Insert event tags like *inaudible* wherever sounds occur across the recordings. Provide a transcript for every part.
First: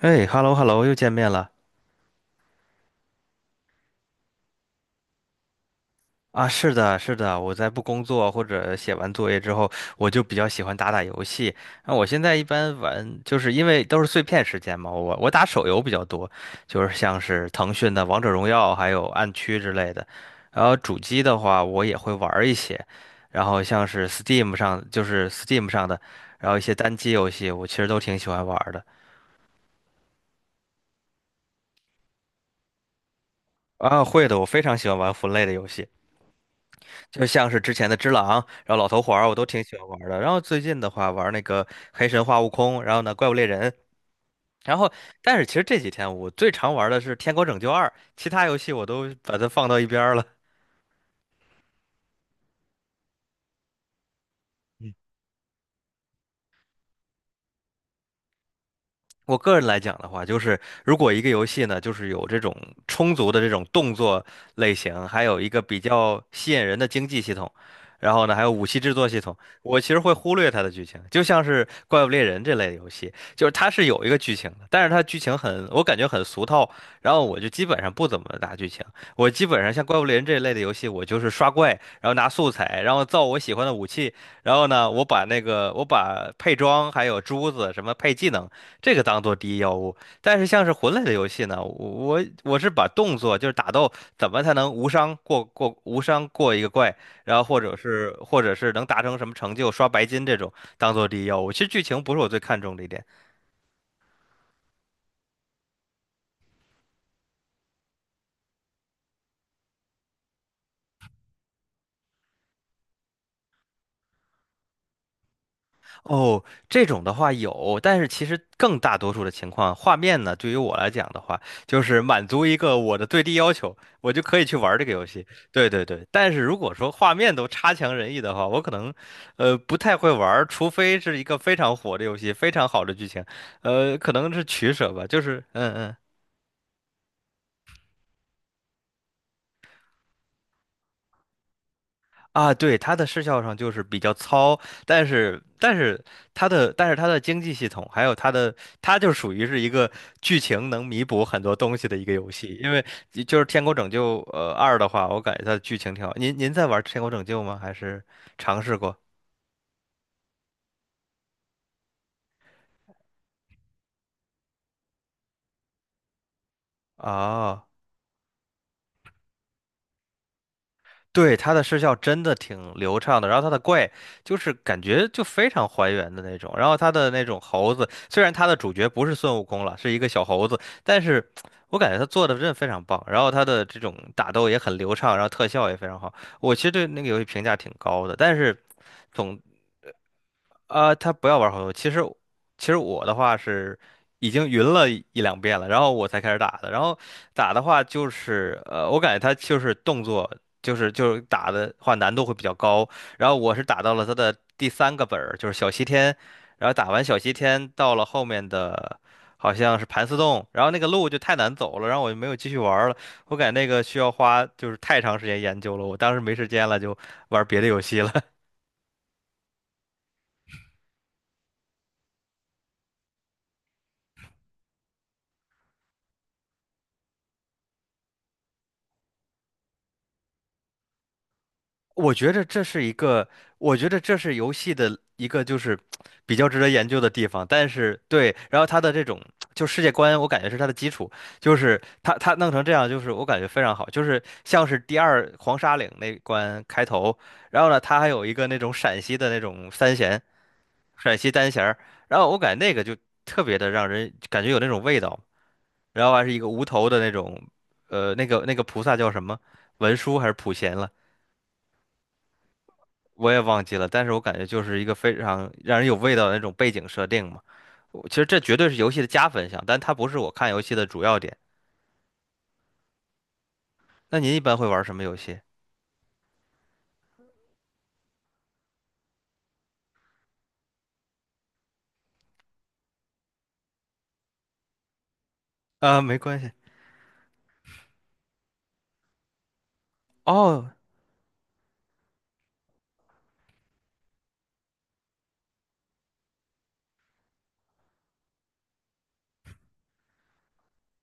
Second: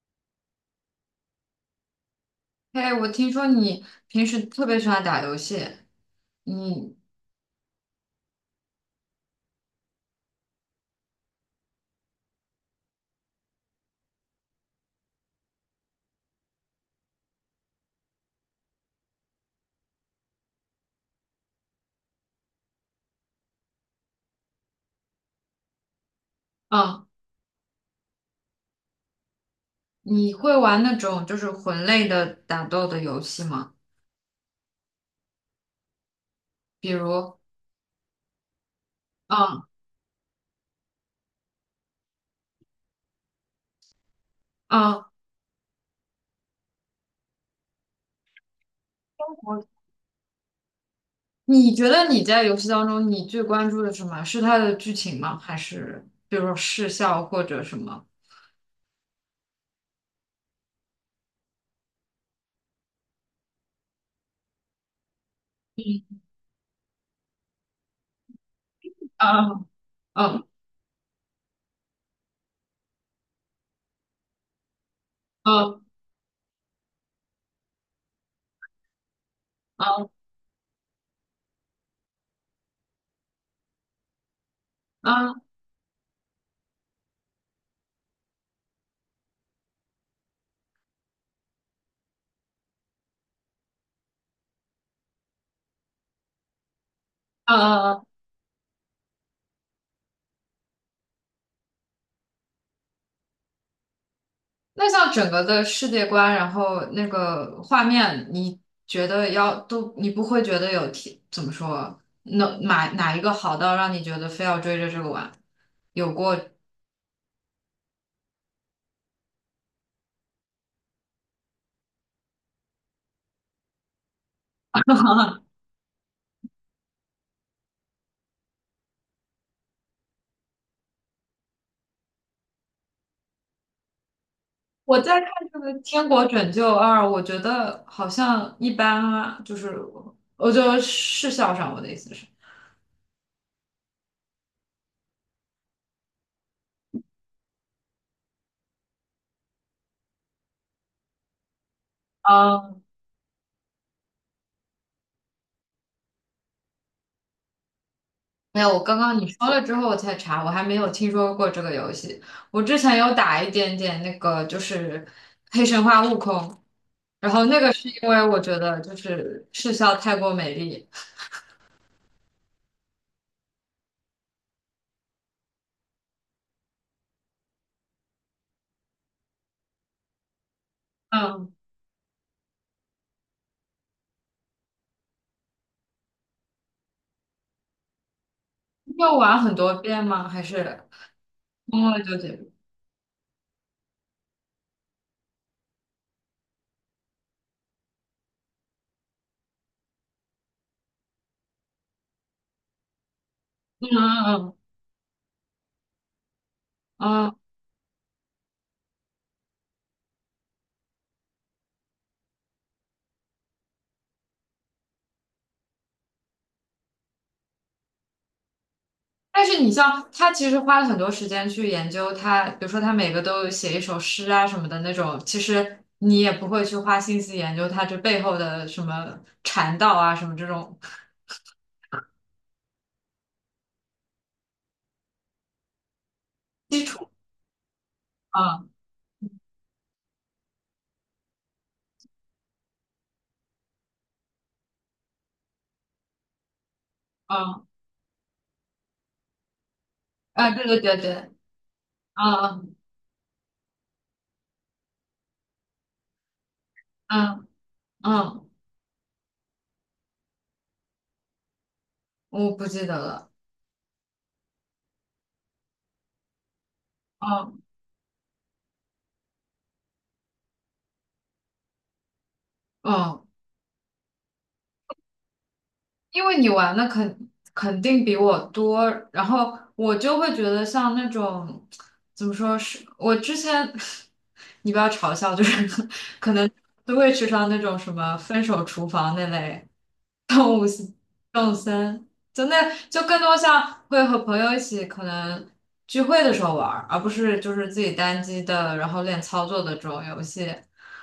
哎，hello hello，又见面了。哎，我听说你平时特别喜欢打游戏，啊！是你的，是的，我在不工作或者写完作业之后，我就比较喜欢打打游戏。那我现在一般玩，就是因为都是碎片时间嘛，我打手游比较多，就是像是腾讯的《王者荣耀》还有《暗区》之类的。然后主机的话，我也会玩儿一些，然后像是 Steam 上，就是 Steam 上的，然后一些单啊机游戏，我其实都挺喜欢玩儿的。你会玩那种就是魂类的打斗的游戏吗？啊，会的，我非常喜欢玩魂类的游戏。比就如，像是之前的只狼，然后老头环儿我都挺啊喜欢玩儿的。然后最近的话玩儿那个黑神话悟空，然后呢怪物猎人。然后啊，但是其实这几天我最常玩儿的是天国拯救二，其他游戏我都把它放我到一边儿了。你觉得你在游戏当中你最关注的什么？是它的剧情吗？还是比如说视效或者什么？我个人来讲的话，就是如果一个游戏呢，就是有这种充足的这种动作类型，还有一个比嗯，较吸引人的经济系统，然后呢，还有武器制作系统，啊我其实会忽啊略它的剧情。就像是《怪物猎人》这类的游戏，就是它是有一个剧情的，但是它剧情很，啊我感觉很俗套，然后我就基本上不怎么打剧情。我基本上像《怪物啊猎人》这一类的游戏，我就是刷怪，然后拿素材，然后造我喜欢的武器，然后呢，我把那啊个我把配装还有珠子什么配技能。这个当做第一要务。但是像是魂类的游戏呢，我是把动作就是打斗怎么才能无伤过一个怪，然后啊或者啊啊！是或者是能达成什么成就刷白金这种当做第一要务。其实剧情不是我最看重的一点。那像整个的世界观，然后那个画面，你觉得要都，你不会觉得有提，怎么说，哪一个好到让你觉得非要追着这个玩？有过，哦，这种的话有，但是其实更大多数的情况，画面呢，对于我来讲的话，就是满足一个我的最低要求，我就可以去玩这个游戏。对对对，但是如果说画面都差强人意的话，我可能，不太会玩，除非是一个非常火的游戏，非常好的剧情，可能是取舍我吧，就在看是，这个嗯嗯。《天国拯救二》，我觉得好像一般啊，就是我就视效上，我的意思是，啊，对，它的视效上就是比较糙，但是它的经济系统，还有它的，它就属于是一个剧情能弥补很多东西的一个游戏，因嗯，为就是《天国拯救》二的话，我感觉它的剧情挺好。您在玩《天国拯救》吗？还是没尝有，试我过？刚刚你说了之后我才查，我还没有听说过这个游戏，我之前有打一点点那个，就是黑神话悟空。然后那啊？个是因为我觉得就是视笑太过美丽。对，它的视效真的挺流畅的，然后它的怪就是感觉就非常还原的那种，然后它的那种猴子，虽然它的主角不是孙悟空了，是一个小猴子，但是嗯，我感觉他做的真的非常棒，然后他的这种打斗也很流畅，然后特效也非常好，我其实对那个游戏评价挺高的，但是要总玩很多遍吗？还是啊，他不要玩好多。通其实，了就结束？其实我的话是已经云了一两遍了，然后我才开始打的。然后打的话就是，我感觉他就是动作，就是打的话难度会比较高。然后我是打嗯到了他的嗯第三个本儿，就是小西天。然后打完小嗯西嗯。天，到了后面的好像是盘丝洞，然后那个路就太难走了，然后我就没有继续玩儿了。我感觉那个需要花就是太长时间研究了，我当时没时间了，就玩别的游戏了。但是你像他其实花了很多时间去研究他，比如说他每个都有写一首诗啊什么的那种，其实你也不会去花心思研究他这背后的什么禅道啊什么这种我觉得这是一个，我觉得这是游戏的一个就是比较值得基研究的础。地方。但是对，然后嗯它的这种就世界观，我感觉是它的基础，就是它它弄成这样，就是我感觉非常好，就是像是第二黄沙岭那关开头，然嗯，后呢，它还有一个那种陕西的那种三弦，啊，对对对陕西对，单弦儿，然后我感觉那嗯个就特别的让人感觉有那种味道，然后还是一个无头的那种，嗯嗯那个嗯，那个菩萨叫什么？文殊还是普贤了？我不记得我了。也忘记了，但是我感觉就是一个非常让人有味道的那种背景设定嘛。嗯我其实这绝对是游戏的加分项，但它不是我看游戏的主要点。嗯。那您一般会玩什么游戏？因为你玩的肯定比我多，然后我就会觉得像那种怎么说是，我之前 *laughs* 你不要嘲笑，就是啊，没可关能系。都会去上那种什么《分手厨房》那类动物哦，性动森，就那就更多像会和朋友一起可能聚会的时候玩儿而不是就是自己单机的，然后练操作的这种游戏。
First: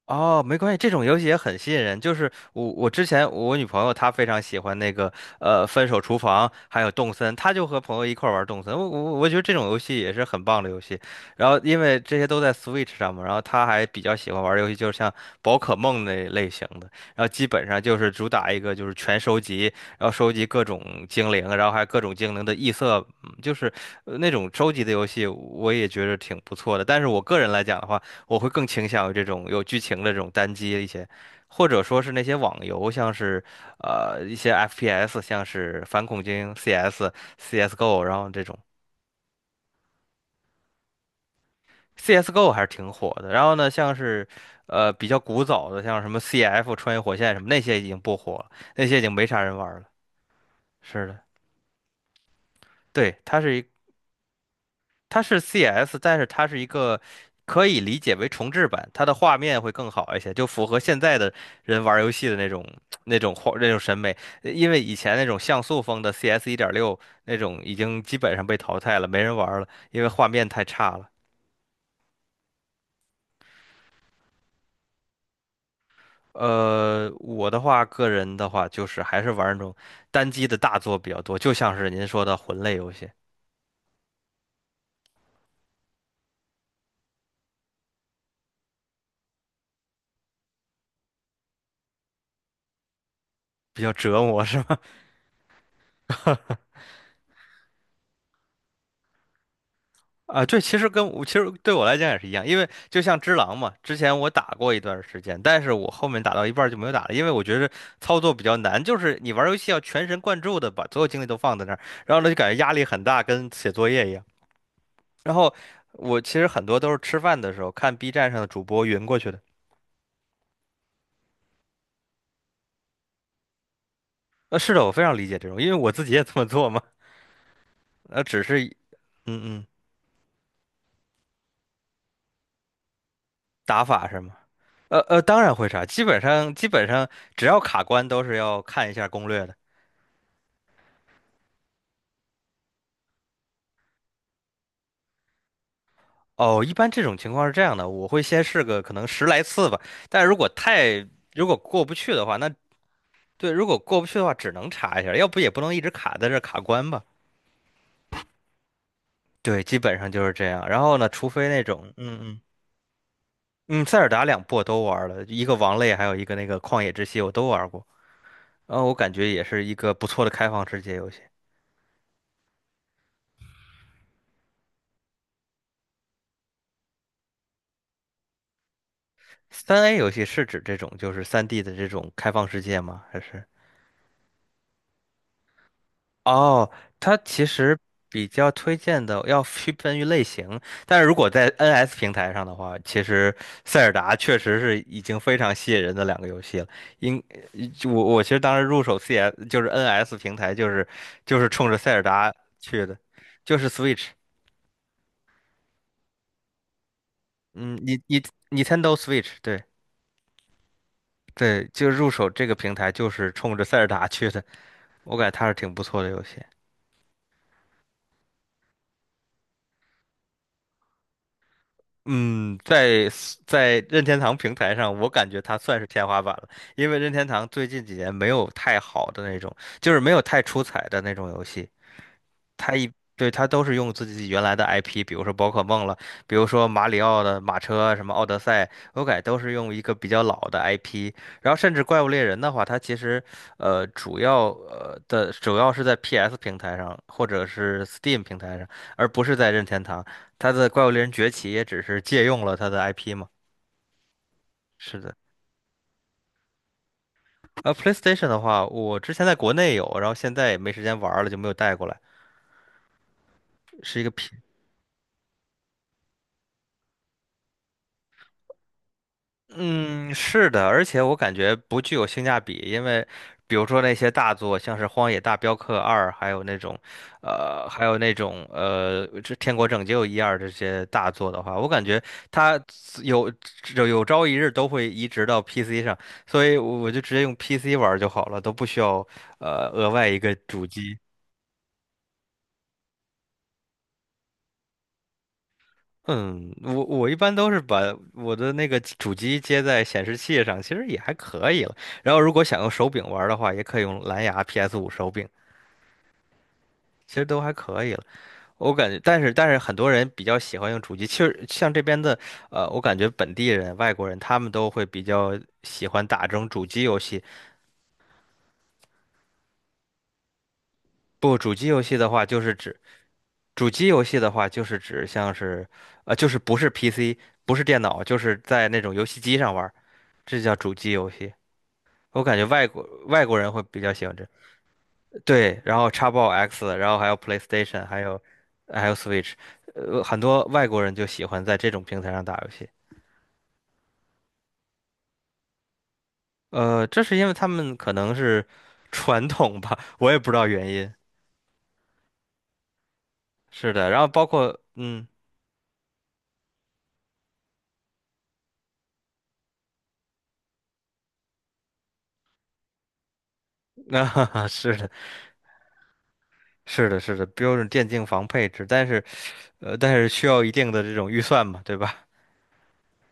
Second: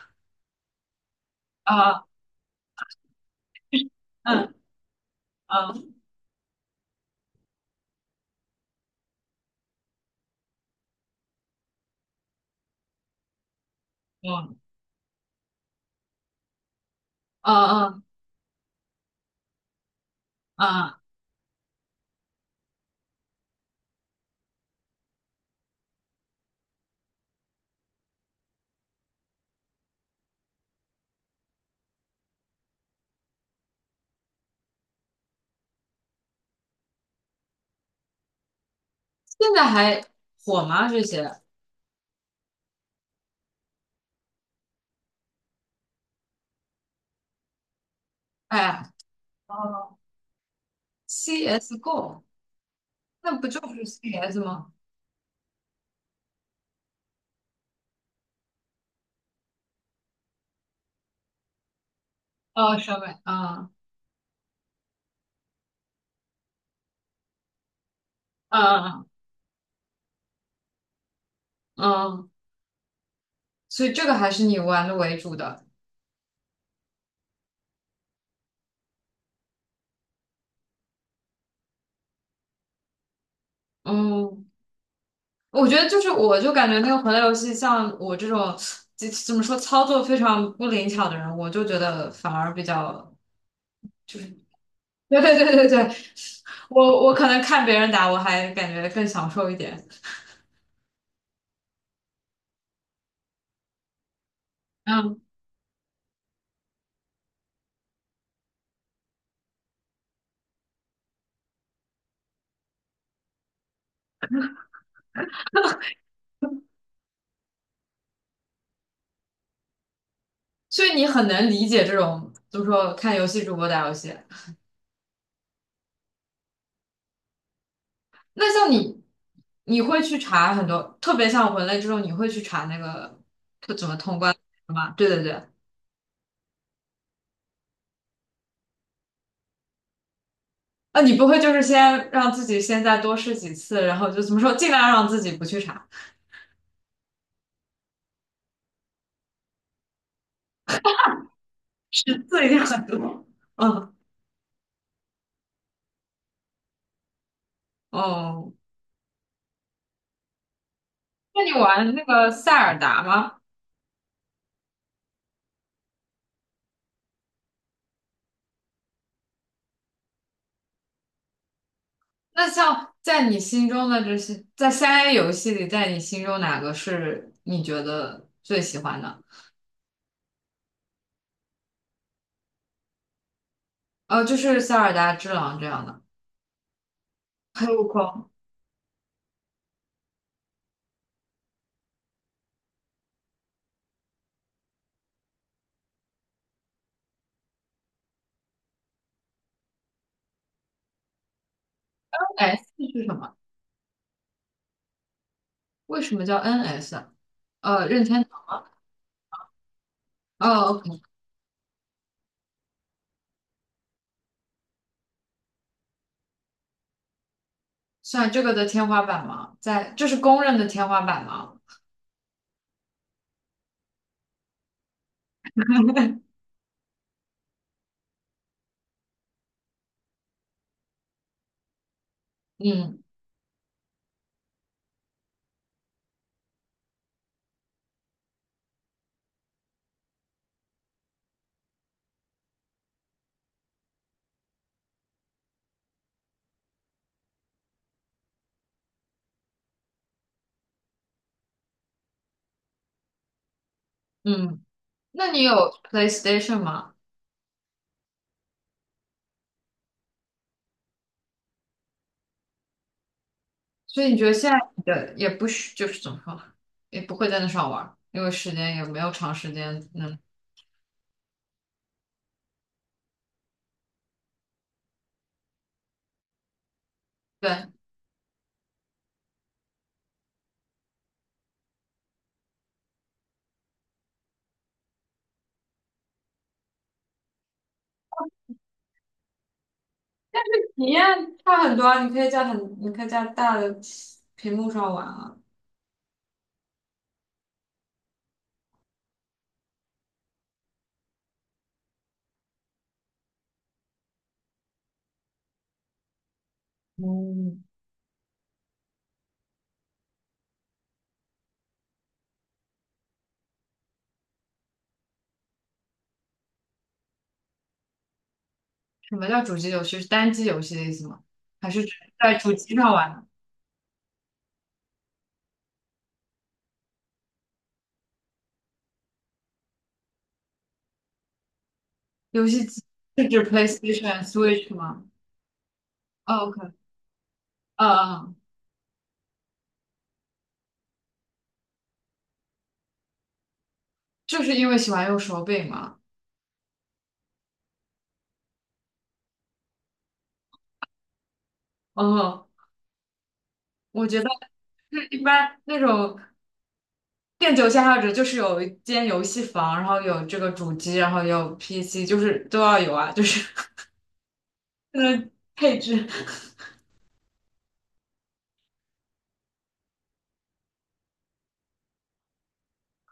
哦，没关系，这种游戏也很吸引人。啊，就是我，我之前我女朋友她非常嗯喜欢那个《分嗯手厨房》，还有《动森》，她就和朋友一块儿玩儿《动森》。我觉得这种游戏也是很棒的游戏。然后因为这些都在 Switch 上嘛，然后她还比较喜欢玩嗯儿游戏，就是像宝可梦那类型的。然后基嗯本上就嗯是主打一个就是全收集，然后收集各种嗯，精灵，然后还有各种精灵的异色，嗯就是那种收集的游戏，我也觉得挺不错的。但是我个人来讲的话，我会更倾向于这种有剧情的这种单机一些，或者说是那些网游，像是一些 FPS,像是反恐精英 CS、CS:GO,然后这种 现在还火吗？这些？CS:GO 还是挺火的。然后呢，像是比较古早的，像什么 CF 穿越火线什么那些已经不火了，那哎，些已经没啥人玩了。哦是的，，CS:GO，对，那不就是 CS 吗？它是 CS,但是它是一个可以理解为重置版，它的画面会更好一些，就符合现在的人玩游戏的那种哦，上那面，种画那嗯种审美。因为以前那种像素风的 CS 一点六那种已经基本上被淘汰嗯了，没人玩了，因为画面太差了。嗯，所以这个还是你玩的为主的。我的话，个人的话，就是还是玩那种单机的大作比较多，就像是您说的魂类游戏，嗯，我觉得就是，我就感觉那个魂类游戏，像我这种怎么说操作非常不灵巧的人，我就觉得反而比较比较就折是 磨，是吧？*laughs*，对对对对对，我可能看别人打，我还感觉更享受一点。啊，对，其实跟我其实对我来讲也是一样，因为就像只狼嘛，之前我打过一段嗯，时间，但是我后面打到一半儿就没有打了，因为我觉得操作比较难，就是你玩儿游戏要全神贯注的把所有精力都放在那儿，然后呢就感觉压力很大，跟写作业一样。然后我其实很多都是吃饭的时候看 B 站上的主播云过去的。所以你很能理解这种，就么说看游戏主播打游戏。是的，我非常理解这种，因为我自己也这么做嘛。呃，只那是，像你，嗯嗯，你会去查很多，特别像文类这种，你会去查那个它打怎么法是通关吗？的吗？对对当对，然会查，基本上只要卡关都是要看一下攻略的。啊，你不会就是先让自己现在多试几次，然后就怎么说，尽量让自己不去查，哦，一般这种情况是这样的，我会先试个可能十来次吧，但如果太如果过不去十的话，次一那定很多。对，如果嗯，过不去的话，只能查一下，要不也不能一直卡在这儿卡关吧。哦，对，基本上就是这样。然后呢，除那非你那种，玩那嗯个嗯。塞尔达吗？嗯，塞尔达两部我都玩了，一个王类，还有一个那个旷野之息，我都玩过。然后我感觉也是一个不错的开放世界游戏。那像在你心中的这些，在三 A 游戏里，在你心中哪个是你觉得最喜欢的？三 A 游戏是指这种就是三 d 的这种开放世界吗？还是？呃，就是塞尔达之狼这样的，哦，它其还实有比光 较推荐的要区分于类型，但是如果在 NS 平台上的话，其实塞尔达确实是已经非常吸引人的两个游戏了。应，我其实当时入手 CS 就是 NS 平台，就是冲着塞尔达 S 去的，是什么？就是 Switch。为什么叫 NS 啊嗯，你任你 天堂吗？Nintendo Switch，对哦，OK，对。就入手这个平台就是冲着塞尔达去的，我感觉它是挺不错的游戏。算这个的天花板吗？在，这是公认的天花板吗？嗯，在 在任天堂平台上，我感觉它算是天花板 *laughs* 了，因为任天堂最近几年没有太好的那种，就是没有太出彩的那种游戏。嗯对，它都是用自己原来的 IP，比如说宝可梦了，比如说马里奥的马车，什么奥德赛，我感觉都是用一个比较老的 IP。然后甚至怪物猎人的话，它其实主要是在 PS 平台上或者是 Steam 平台上，而不是在任天堂。它的怪物猎人崛起也只是借用了它的 IP 嘛。嗯，是的。那你有 PlayStation 吗？PlayStation 的话，我之前在国内有，然后现在也没时间玩儿了，就没有带过来，是一所个 以你觉 P 得现在你的也不需，就是怎么说，也不会在那上玩儿，因为时间也没有长时间。嗯，嗯，是的。而且我感觉不具有性价比，因为比如说那些大作，像是《荒野大镖客二》，还有那种，对，这《天国拯救一二》这些大作的话，我感觉它有有朝一日都会移植到 PC 上，所以我就直接用 PC 玩儿就好了，都不需要额外一个主体机。验差很多啊，你可以在很，你可以在大的屏幕上玩啊。嗯，我一般都是把我的那个主机接在显示器上，其实也还可以了。然后如果想用手柄玩儿的话，也可以用蓝牙 PS5手柄，其实都还嗯，可以了。我感觉，但是很多人比较喜欢用主机，其实像这边的。我感觉本地人、外国人他们都会比较喜欢打这种主机游戏。什么叫主机游戏？是单机游戏的意思吗？不，主机还游是只戏的话，在就是主机指上玩？主机游戏的话，就是指像是，就是不是 PC，不是电脑，就是在那种游戏机上玩儿这叫主机游戏。我感觉游戏机外是国指 人会比较喜欢 PlayStation、这。Switch 吗？对，然后 Xbox o k x box 然后还有 PlayStation，嗯还有嗯，还有 Switch。很多外国人就喜欢在这种平台上打游戏。就是因为喜欢用手柄嘛。这是因为他们可能是 *laughs* 传统吧，*laughs* 我也不知道原因。嗯，是的，然我后觉包得括一般那种电竞爱好者就是有一间游戏房，然后有这个主机，然后有 PC，就是都要有啊，就是 *laughs* 啊，是的，*laughs* 那个配置。是的，是的，标准电竞房配置，但是需要一定的这种预算嘛，对吧？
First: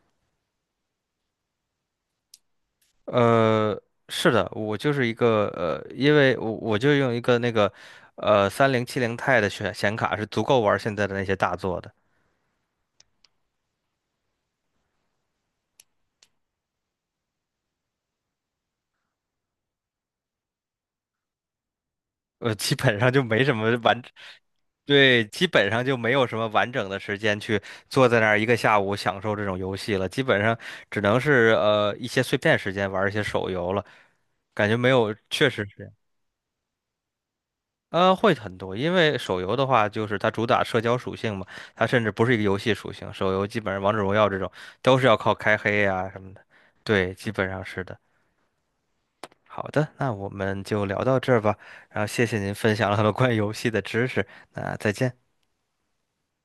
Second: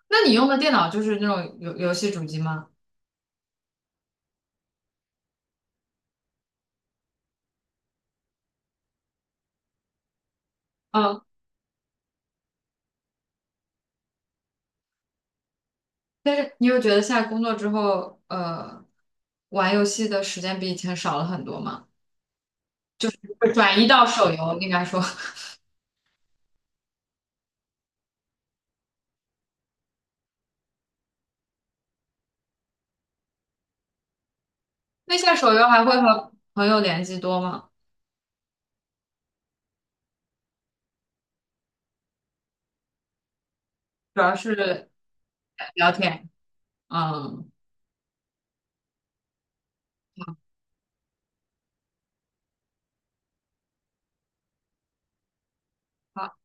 那你用的电脑就是那种游戏主机吗？呃，是的，我就是一个呃，因为我就用一个那个3070 Ti 的显卡是足够玩现在的嗯，那些大作的。但是你有觉得现在工作之后，玩游戏的时间比以前少了很多吗？基本上就没什么转移完，到手游，应该说。对，基本上就没有什么完整的时间去坐在那儿一个下午享受这种游戏了，基本上只能是一些碎片时间玩一些手游了，感觉没有，那下确手实游还是。会和朋友联系多吗？会很多，因为手游的话，就是它主打社交属性嘛，它甚至不是一个游戏属性。手游基本上王者荣主耀要这种是都是要靠开黑聊呀、什天。么。对，基本嗯，上是的。好的，那我们就聊到这儿吧。然后谢谢您分享了很多关于游戏的知识，那再见。好。